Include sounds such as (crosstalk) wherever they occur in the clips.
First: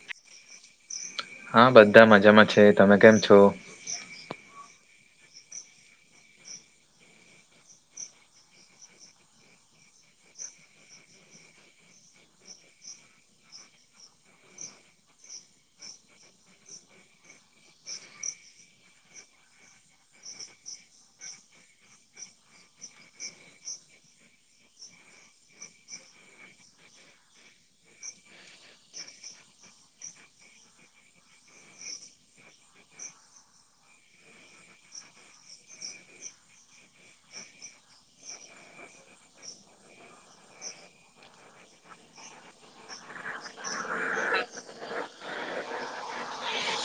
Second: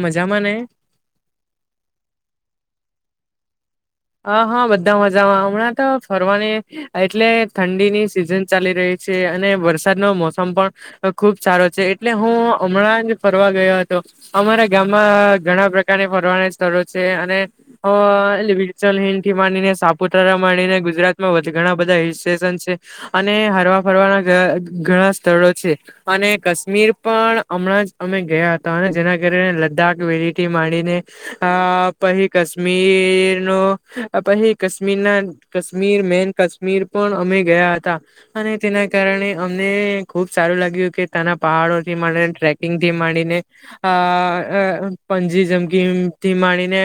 મજામાં ને? હા બધા મજામાં છે તમે કેમ છો? અહ હા બધા મજામાં અમણાં તો ફરવાની એટલે ઠંડી ની સિઝન ચાલી રહી છે અને વરસાદ નો મોસમ પણ ખુબ સારો છે એટલે હું હમણાં જ ફરવા ગયો હતો અમારા ગામમાં ઘણા પ્રકારની ફરવાના સ્થળ છે અને અહ (unintelligible) (unintelligible) થી માંડીને સાપુતારા માંડીને ગુજરાતમાં વધ ઘણા બધા હિલ સ્ટેશન છે અને હરવા હારવા ફરવાના ઘ ઘણા સ્થળો છે અને કાશ્મીર પણ અમણાં જ અમે ગયા હતા જેના કારણે લંદાક (unintelligible) માંડીને અહ પહી કાશ્મીર નો અપ હે કાશ્મીરના કાશ્મીર મેન કાશ્મીર પણ અમે ગયા હતા. અને તેના કારણે અમને ખુબ સારું લાગ્યું કે ત્યાના પહાડો થી માંને ટ્રેકિંગ થી માંડીને અહ પંજી જમ્પિંગથી માણીને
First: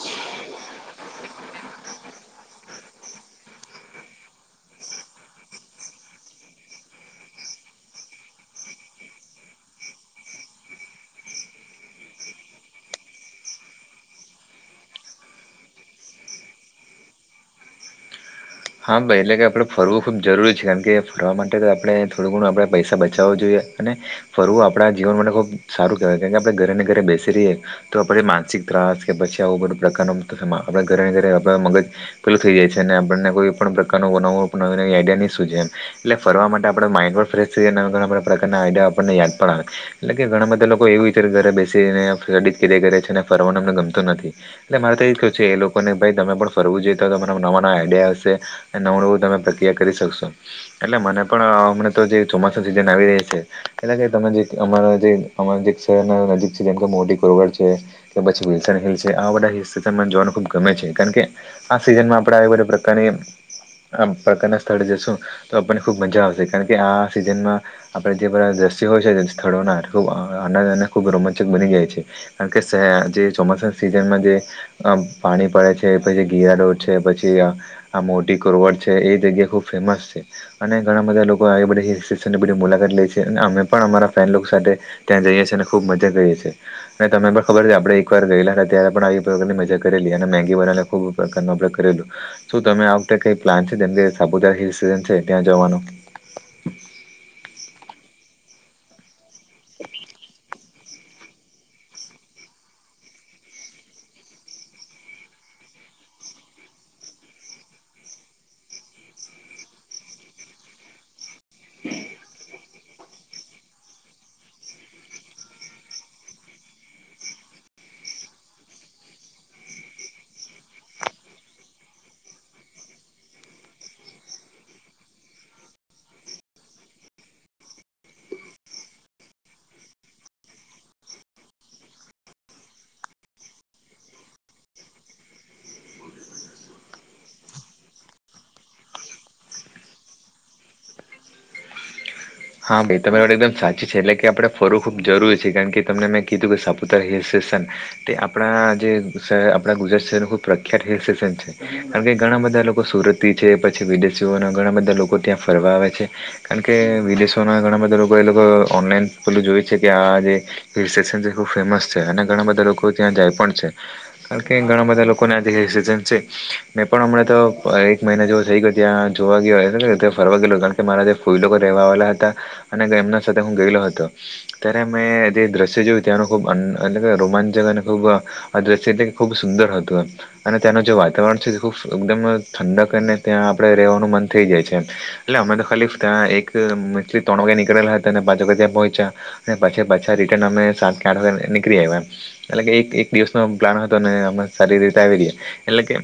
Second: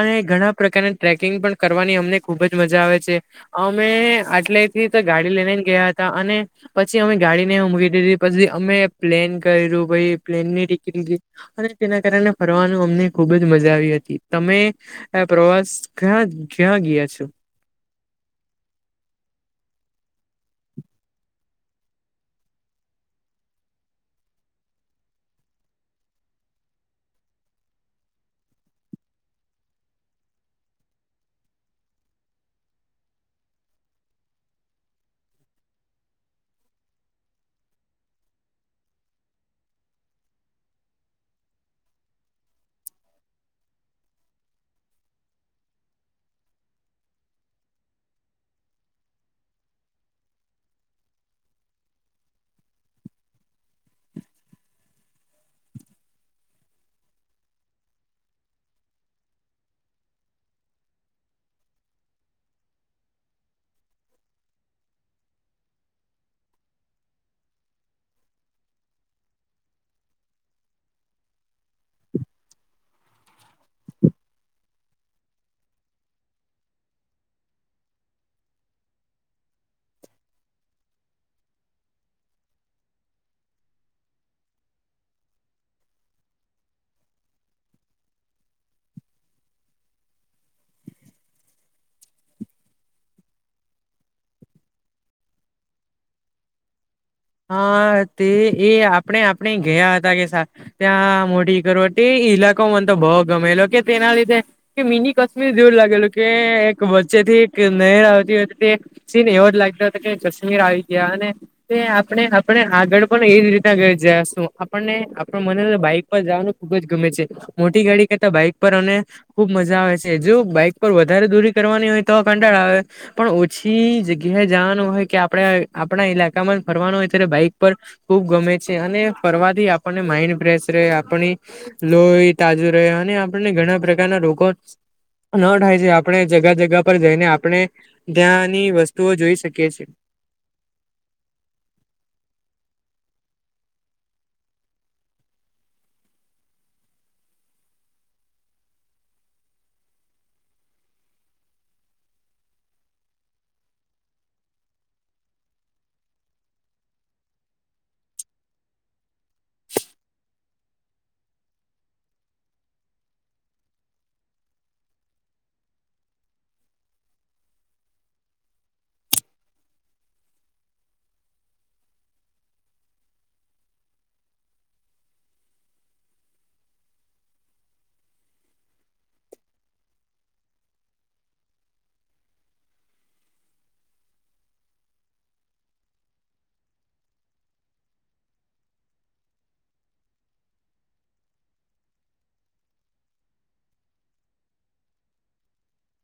અને ઘણા પ્રકારને ટ્રેકિંગ પણ કરવાની અમને ખુબ જ મજા આવે છે, અમે આટલે થી તો ગાડી લઈને ગયા, હતા. અને પછી, અમે ગાડી ને મુકી દીધી પછી અમે પ્લેન કર્યું પ પ્લેન ની ટિકિટ અને તેના કારણે ફરવાનુ, અમને ખુબ જ મજા આવી હતી તમે પ્રવાસ ક્યાં ક્યાં ગયા છો. હા, ભાઈ એટલે કે આપડે ફરવું ખુબ જરૂરી છે કેમ કે ફરવા માટે તો આપણે થોડું ઘણું આપણેે પૈસા બચાવા જોઈએ અને ફરવુ, આપણા જીવન માટે ખૂબ સારું કેહેવાય કેમકે આપણે ઘરે ને ઘરે બેસી રહીએ તો આપણે માનસિક ત્રાસ કે પછી, આવો બધો પ્રકારનો માથાકૂટ માં આપણે ઘરે ઘરે આપ મગજ પેલું થઈ જાય છે, અને આપણને કોઈ પણ પ્રકારનું ઓવું નવી નવી આઈડિયા નહી સુ છે, એમ એટલે ફરવા માટે આપણે માઇન્ડ પણ ફ્રેશ થઈ જાય ને ઘણા પ્રકારના એટલે, આપણને યાદ પણ આવે એટલે કે ઘણા બધા લોકો એવું વિચારી ને ઘરે બેસી રહી ને હેડક કર્યાં કરે છેને, ફરવાના ને ગમતું નથી, એટલે મારે તો એું છે, એ લોકોને ભાઈ તમે પણ ફરવું જોઈએ તો તો તમારા નવા નવા આઈડિયા આવશે નવુ એવુ તમે પ્રક્રિયા કરી શકશો એટલે મને પણ હમને, તો જે ચોમાસ સિઝન આવી રહિ છે. એટલે કે તમે જે અમારા જે અમારા જે શહેરના નજીક છે જેમ કે મોટી કોરવડ છે કે પછી (unintelligible) છે આવા બધા હિલ્સ્ટેશન મને જોવાનું ખુબ ગમે છે કારણ કે આ સિઝનમાં આપડા એવા બધા પ્રકારની (unintelligible) આ પ્રકારના સ્થળે જશું તો આપણને ખૂબ મજા આવશે કારણ કે આ સિઝનમાં આપણે જે બઘા દ્રશ્યો (unintelligible) સ્થળોના ખૂબ આનંદ અને ખૂબ રોમાંચક બની જાય છે કારણ કે સે જે ચોમાસા સી જેમાં જે અમ પાણી પડે છે પછી ઘેયારો છે પછી આ આમો ટીકોરવર્ડ છે, એ જગ્યા ખુબ ફેમસ છે, અને ઘણા બધા લોકો આ બધ હિલ સ્ટેશન ની બધી મુલાકાત લે છે. અને અમે પણ અમારા ફેનલુક સાથે ત્યાં જઈએ છીએ, અને ખૂબ મજા કરીએ છીએ અને તને પણ ખબર છે. આપણે એકવાર ગયલા હતા, ત્યારે પણ આવી પ્રકારની મજા કરેલી અને મેગી બનાને ખુબ પ્રકારનું આપડે ઉપયોગ કરેલો શું તમે આવુ કઈ પ્લાન છે, જેમ કે સાપુતારા હિલ સ્ટેશન છે. ત્યાં જવાનુ હા, તે એ આપણે આપણે ગયા હતા કે સા ત્યાં મોડી કરોટી એ ઇલાકો મને તો ભઉ ગમેલો કે તેના લીધે, કે મિની કાશ્મીર જેવુ લેલુ, કે એક વચ્ચે થી એક નહેર આવતી હતી, તે સીન એવ જ લાગતા તા કે કાશ્મીર આવી ગયા અને તે આપણે આપણે, આગળ પણ એજ રીતના ઘ જશુ આપણને આપડ મને હેને બાઈક પર જવાનુ ખુબ જ ગમે છે. મોટી ગાડી કરતા બાઈક પર અને ખુબ મજા આવે છે, જો બાઈક પર વધારે દૂરી કરવાની હોય, તો ળ આવે પણ ઓછી જગ્યા, એ જવાનુ હોય, કે આપણે આપણા ઈલાકામા ફરવાનો, અત્યારે બાઈક પર ખુબ ગમે છે. અને ફરવાથી આપણને માઇન્ડ ફ્રેશ રહે આપણી લોહી તાજુ રહે, અને આપણને ઘણા પ્રકારના રોગો ન થાય છે, આપણે જગા જગા પર જઈને આપણે ત્યાંની વસ્તુઓ જોઈ શકીએ છે. (unintelligible) હા, ભઈ તમારી વાત એકદમ સાચી છે. એટલે કે આપણે ફરવું ખુબ જરૂરી છે, કારણ કે તમને મેં કીધું કે સાપુતાર હિલ્સ તે આપણા જે શહેર, આપણા ગુજરાત શહેર નું પ્રખ્યાત હિલ્સ્ટેશન છે. બધા લોકો સુરત છે, પછી વિદેશીઓ ઘણા બધા લોકો ત્યાં ફરવા આવે છે, કારણ કે વિદેશો મા ઘણા બધા એ લોકો ઓનલાઈન પેલુ જોય છે, કે આ જે હિલસ્ટેશન કેટલું ફેમસ છે. ઘણા બધા લોકો ત્યા જાય પણ છે, કારણ કે ઘણા બધા લોકો ને જે હિલસ્ટેશન છે, મે પણ હમણા તો એક મહિના જેવું થઈ ગયો, ત્યાં જોવા ગયો ફરવા ગયું કારણ કે મારા જે ફોઈ લોકો રહેવા આવેલા હતા અને એમના સાથે હુ, ગયેલો હતો, ત્યારે મેં જે દ્રશ્ય જોયું ત્યાં લોકો ખૂબ દ્રશ્ય એ ખૂબ સુંદર હતુ, એમ અને તેનું જે વાતાવરણ છે, એ ખૂબ એકદમ ઠંડકને ત્યાં આપણે રેવાનું મન થઈ જાય છે, એટલે અમે તો ખાલી એક ત્યાં મંથલી ત્રણ વાગે નીકળેલા હતા, અને પાંચ વાગે ત્યાં પહોંચ્યા અને પછી, પાછા રિટર્ન અમે સાતથી આઠ વાગ્યાે નીકળી આવ્યા એમ એટલે કે એક એક દિવસ નો પ્લાન હતો, ને અમે સારી રીતે આવી ગયા એટલે કે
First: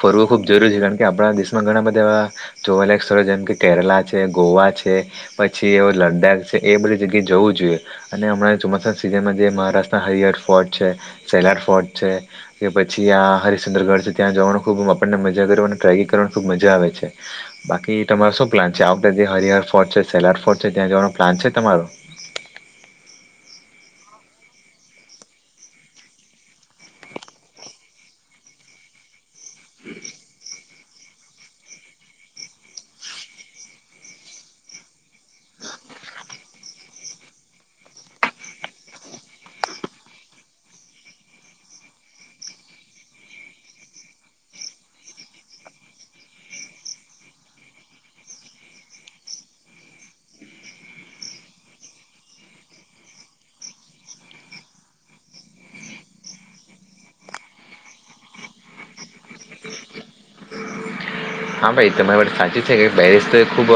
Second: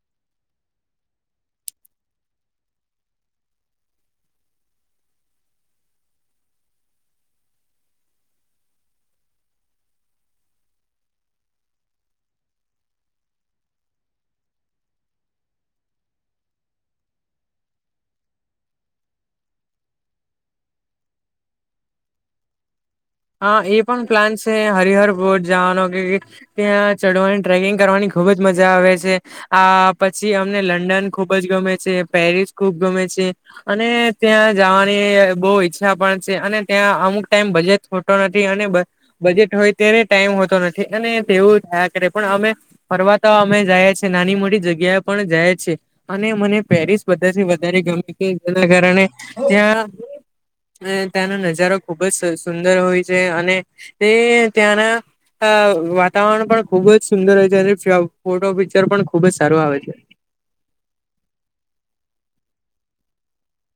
ફરવુ ખુબ જરૂરી છે, કારણ કે આપણા દેશમાં ઘણા બધા એવા જોવાલાયક સ્થળો જેમ કે કેરાલા છે, ગોવા છે પછી એ લદ્દાખ છે, એ બધી જગ્યાએ જવું જોઈએ અને હમણાં ચોમાસાના સીઝનમા જે મહારાષ્ટ્રના હરિહર ફોર્ટ છે, સેલાર ફોર્ટ છે, કે પછી આ હરીશચન્દ્રગઢ છે, ત્યાં જવાનું ખુબ આપન ને ટ્રેકિંગ કરવાની ખુબ મજા આવે છે, બાકી તમારો શું પ્લાન છે, આ વખતે જે હરિહર ફોર્ટ છે. સોલાર ફોર્ટ છે, ત્યાં જવાનો પ્લાન છે, તમારો હા, એ પણ પ્લાન છે. હરિહર બોટ જવાનો ત્યાં ચડવાની ટ્રેકિંગ કરવાની ખુબ જ મજા આવે છે, આ પછી અમને લ લંડન ખુબ જ ગમે છે પેરિસ ખુબ ગમે છે અને ત્યાં જવાની બહુ ઈછ પણ છે અને ત્યાં અમુક ટાઈમ બજેટ પણ હોતો નથી બજેટ હોય ત્યારે ટાઈમ હોતો નથી અને તેવું થયા કરે પણ અમે ફરવા અમે જાય છીએ નાની મોટી જગ્યા પણ જાય છીએ અને મને પેરિસ બધાથી વધારે ગમે જેના કારણે ત્યાં ત્યાંનો નજારો ખુબ જ સુંદર હોય જે અને તે ત્યાંના અ વાતાવરણ પણ ખુબ જ સુંદર હોય છે અને ફોટો પિક્ચર પણ ખુબ જ સારું આવે છે. (inaudible) હા ભાઈ તમારી માટે સાચી છે કે પેરેસ તો ખૂબ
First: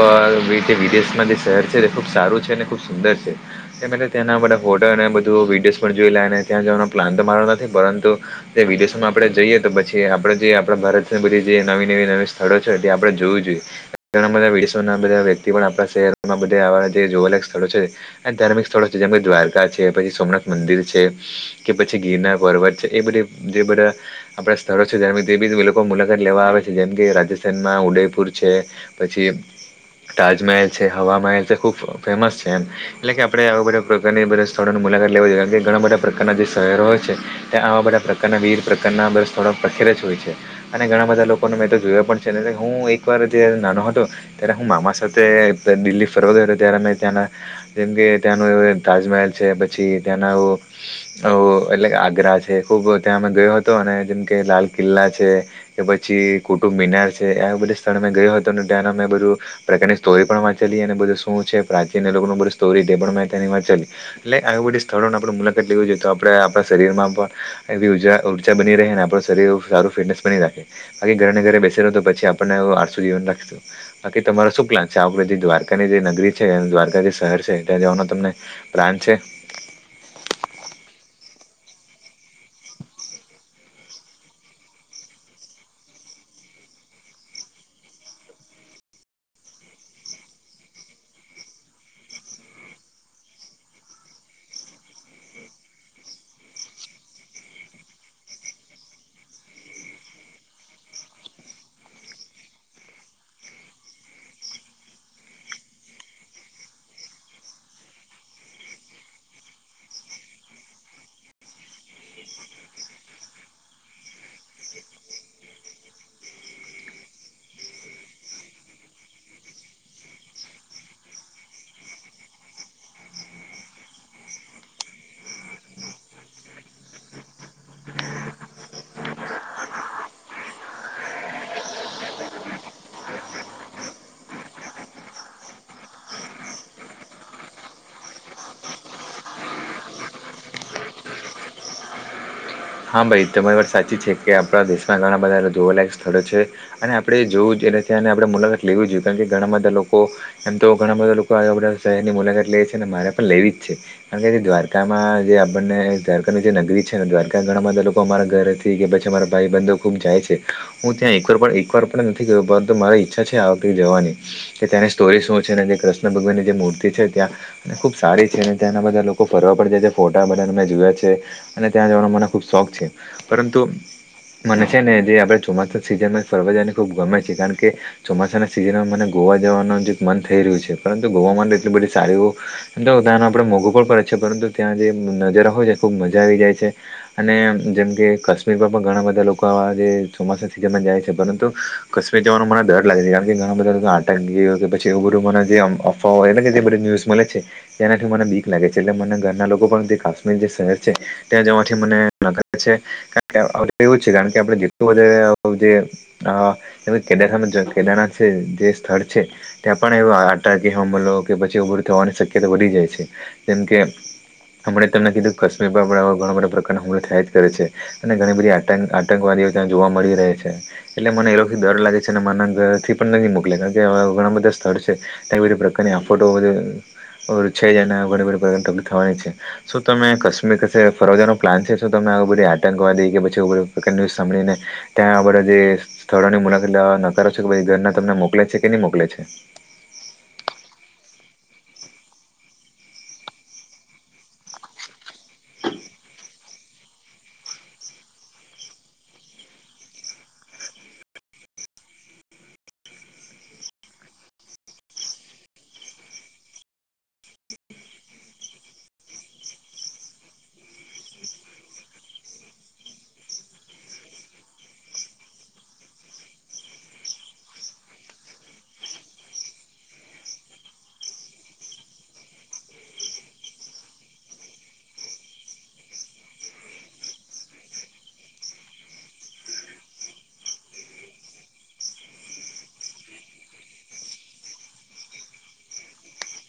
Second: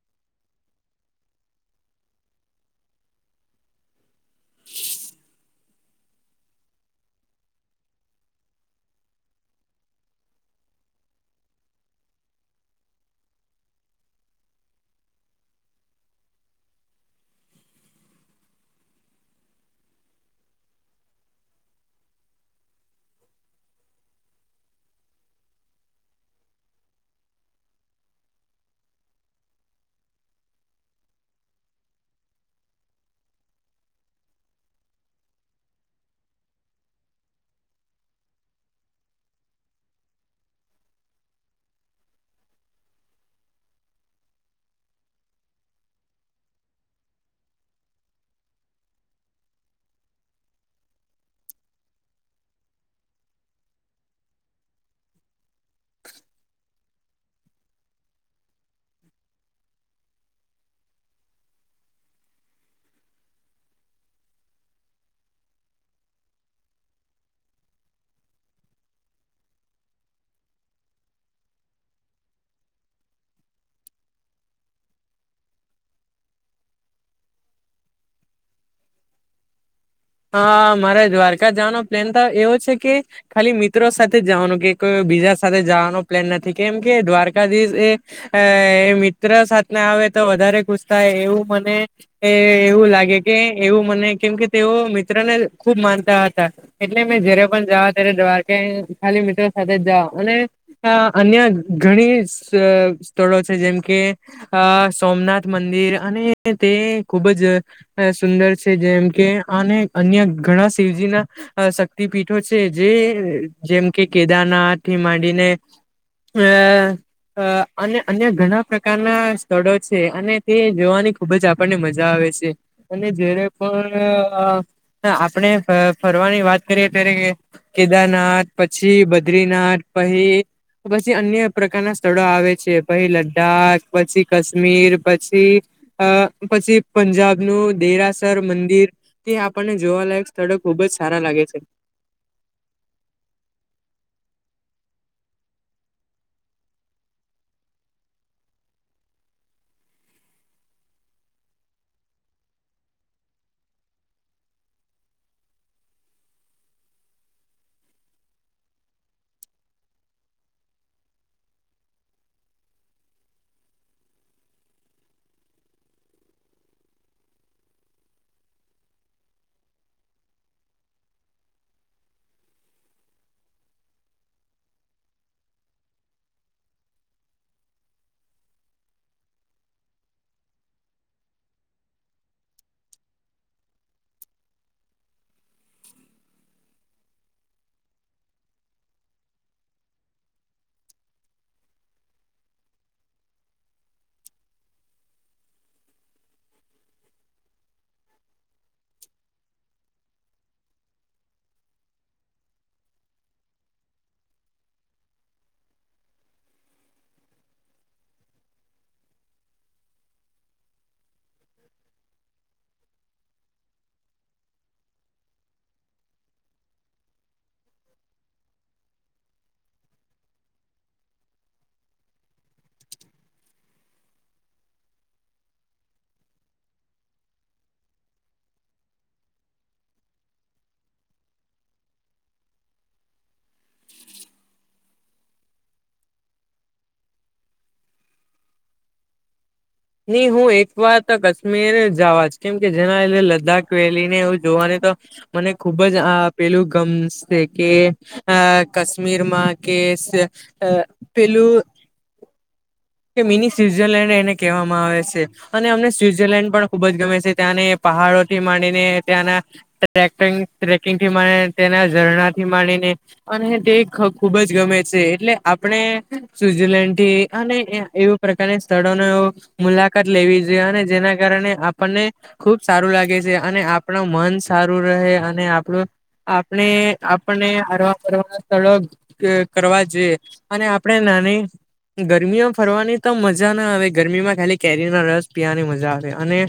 વિદેશમાં જે શહેર છે તે ખુબ સારું છે ખૂબ સુંદર છે તેના બધા ફોટો અને બધું વિડીયો જોઈ લને ત્યા જવાનો પ્લાન તો મારો નથી પરંતુ જે વિદેશોમાં આપડે જઈએ, તો પછી આપડે જે આપડા ભારત ને બધી જે નવી નવી નવી સ્થળો છે, આપે જોવું જોઈએ ઘણા બધા વિદેશના બધા વ્યક્તિ પણ આપણા શહેરમાં બહુ જોવા સ્થળો છે, ધાર્મિક સ્થળો છે, જેમ કે દ્વારકા છે, પછી સોમનાથ મંદિર છે, કે પછી ગીરનાર પર્વત છે, એ બધા જે બધા આપણા સ્થળો છે, જે બી લોકો મુલાકાત લેવા આવે છે જેમ કે વેશનમાં ઉદેયપુર છે પછી તાજમહેલ છે હવા મહેલ છે ખુબ ફેમસ છે એમ એટલે કે આપડે આ બધા પ્રકારની બધા સ્થળ મુલાકાત લેવા જોઈએ કારણ કે ઘણા બધા પ્રકારના જે શહેરો હોય છે ત્યાંવા બધા પ્રકારના વીર પ્રકારનાં થોડાક પ્રખ્યાત અને ઘણા બધા લોકો મે તો જોયા પણ છે. છેને હું એકવાર જ્યારે નાનો હતો ત્યારે હું મામા સાથે દિલ્હી ફરવા ગયો હતો ત્યારે મે ત્યાંના જેમ કે ત્યાંનું એ તાજમહેલ છે પછી ત્યાં ઓ ઓ એટલે ખુબ ત્યાં અમે ગયો હતો અને જેમ કે લાલ કિલ્લા છે કે પછી કુટુબ મિનાર છે આ બધા સ્થળ મેં ગયો હતો અને ત્યાં મેં બધું પ્રકારની સ્ટોરી પણ વાંચેલી અને બધું શું છે પ્રાચીન એ લોકોની સ્ટોરી છે એટલે આવી બધી સ્થળોની આપ મુલાકાત લેવી જોઈ તો આપે આપણા શરીર માં ઉર્જા બની રહે આપ શરીર સારું ફિટનેસ બની રાખે બાકી ઘરેને ઘરે બેસી રહો આપનેસું જીવન રાખશ બાકી તમારો શું પ્લાન છે જે દ્વારકાની જે નગરી છે દ્વારકા શહેર છે ત્યાં જવાનો તમને પ્લાન છે. (inaudible) હા મારે દ્વારકા જવાનો પ્લેન તો એવો છે કે ખાલી મિત્રો સાથે જવાનું કે કોઈ બીજા સાથે જવાનો પ્લેન નથી કેમ કે દ્વારકાધીશ એ મિત્ર સાથે આવે તો વધારે ખુશ થાય એવું મને એવું લાગે કે એવું મને કેમ કે તેઓ મિત્ર ને ખુબ માનતા હતા એટલે મેં જયારે પણ જાવા ત્યારે દ્વારકા ખાલી મિત્રો સાથે જ અને અન્ય ઘણી સ્થળો છે જેમ કે અ સોમનાથ મંદિર અને તે ખુબ જ સુંદર છે જેમ કે અને અન્ય ઘણા શિવજી ના શક્તિ પીઠો છે જે જેમ કે કેદાર નાથી માંડીને આ અ અને અન્ય ઘણા પ્રકારના સ્થળો છે અને તે જોવાની ખુબ જ આપણને મજા આવે. અને જ્યારે પણ આ હા આપણે ફરવાની વાત કરીએ ત્યારે કેદારનાથ પછી બદ્રીનાથ પછી પછી અન્ય પ્રકારના સ્થળો આવે છે પછી લદ્દાખ પછી કાશ્મીર પછી અ પછી પંજાબનું દેરાસર મંદિર તે આપણને જોવાલાયક સ્થળો ખુબ જ સારા લાગે છે. હા ભાઈ તમારી વાત સાચી છે કે આપણા દેશમાં ઘણા બધા જોવાલાયક સ્થળો છે અને આપણેે જોવું જોઈએ. એલે છે અને આપણે મુલાકાત લેવી જ જોઈએ કારણ કે ઘણા બધા લોકો એમ તો ઘણા બધા લોકો આપણા શહેરની મુલાકાત લે મારે પણ લેવી જ છે કારણ કે દ્વારકામાં જે આપને દ્વારકાની જે નગરી છે દ્વારકા ત્યાં ઘણા બધા લોકો અમારા ઘરેથી કે પછી અમારા ભાઈ બંધ ખુબ જાય છે હું ત્યાં એકવાર એકવાર પણ નથી ગયો. પરંત મારી ઈચ્છા છે. આ વખતે જવાની કે ત્યાંની સ્ટોરી શું છે અનેને જે કૃષ્ણ ભગવાનની જે મૂર્તિ છે ત્યાં અને ખુબ સારી છે અને ત્યાંના બધા લોકો ફરવા પડ જાય ફોટા બના મેં જોયા છે અને ત્યાં જવાનું મને ખુબ શોખ છે. પરંતુ મને છે ને જે આપડે ચોમાસા સીઝન ફરવા જવાને ખુબ ગમે છે. કારણ કે ચોમાસાના સીઝનમાં મને ગોવા જવાનું જે મન થઈ રહ્યું છે. પરંતુ ગોવા માટે, એટલી બધી સાડીઓ એમ બધા આપણે મોઘું પણ પડે છે. પરંતુ ત્યાં જે નજાર હોય છે. ખુબ મજા આવી જાય છે. અને જેમ કે, કાશ્મીરમાં પણ ઘણા બધા લોકો આવા જે ચોમાસા સઝનમાં જાય છે. પરંતુ કાશ્મીર કેવાનો મને ડર લાગે છે યાર. કારણ કે, ઘણા બધા લોકો આટક ગ કે પી એવું બધું મને જે અફવાઓય એટલે કે જે બધી ન્યૂઝમાં મળે છે. તેનાથી મને બીક લાગે છે. એટલે, મને ઘરના લોકો પણ જે કાશ્મીર જે શહેર છે ત્યાં જવાથી મને વે એવું છે. કારણ કે આપણે જેટલું વધારે જે કેદારના કેદારનાથ છે. જે સ્થળ છે, ત્યાં પણ એવું આતંઞી હુમલો કે પછી ઉભું થવાનું શકયતા વધી જાય છે. જેમ કેમ હમણે જ તને કીધું કાશ્મીર બાપડા ઘણા બધા પ્ર એવું બધુ થાય જ કરે છે અને ઘણી બધી આતંકવાદીઓ ત્યા જોવા મળી રહે છે. એટલે મને એ ડર લાગે છે અને મને મારા ઘરથી પણ નહી મોકલે. કારણ કે, ઘણા બધા સ્થળ છે તે બધી પ્રકારની આ ફોટો છે જને ઘણી બધી પ્રકારની તકલીફ થવાની છે. શું તમે? કાશ્મીર ફરવા જવાનું પ્લાન છે તો તમે આ બધી આતંકવાદી કે પછી ન્યુઝ સાભળીને ત્યાં બધા જે સ્થળોની મુલાકાતવા નકારો છો કે ભાઈ ઘરના તમને મોકલે છે કે નહી મોકલે છે. નઈ હું એક વાર તો કાશ્મીર જવા જ. કેમ કે, જેના લીધે લદ્દાખ વેલી ને હું જોવાની મને ખુબ જ પેલું ગમશે કે કાશ્મીરમાં કે પેલું કે મિની સ્વઝરલેન્ડ એને કહેવામાં આવે છે. અને અમને સ્વઝરલેન્ડ પણ ખુબ જ ગમે છે. ત્યા ને પહાડોથી માંડીને, ત્યાંના ટ્રેકિંગથી માડીને, ત્યાના ઝરણાથી માંડીને અને તે ખુબ જ ગમે છે. એટલે, આપણે સ્વઝરલેન્ડ થી અને એવું પ્રકારની સ્થળોને મુલાકાત લેવી જોઈએ અને જેના કારણે આપણને ખુબ સારું લાગે છે. અને આપણા મન સારું રહે અને આપણું આપણે આપને હરવા ફરવા સ્થળો કરવા જોઈએ. અને આપણે ગરમીઓ ફરવાની તો મજા ના આવે ગરમીમાં ખાલી કેરીનો રસ પીવાની મજા આવે અને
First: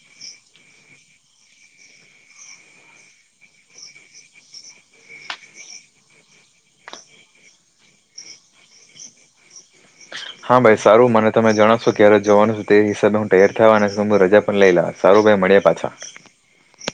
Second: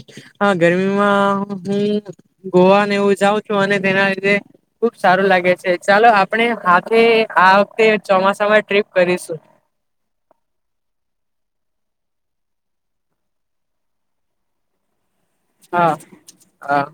ગરમીમાં હું, ગોવાને એવું જાઉં છું. અને તેના લીધે ખુબ સારું લાગે છે ચાલો. આપણે હાથે આ વખતે ચોમાસામાં ટ્રીપ કરીશું. હા, ભાઈ સારું મને તમે જણશો ક્યારે જવાનું છે તે હિસાબે હું તૈયાર થવા અને રજા પણ લઈ લાવ. સારું ભાઈ, મળ્યા હા પાછા. હા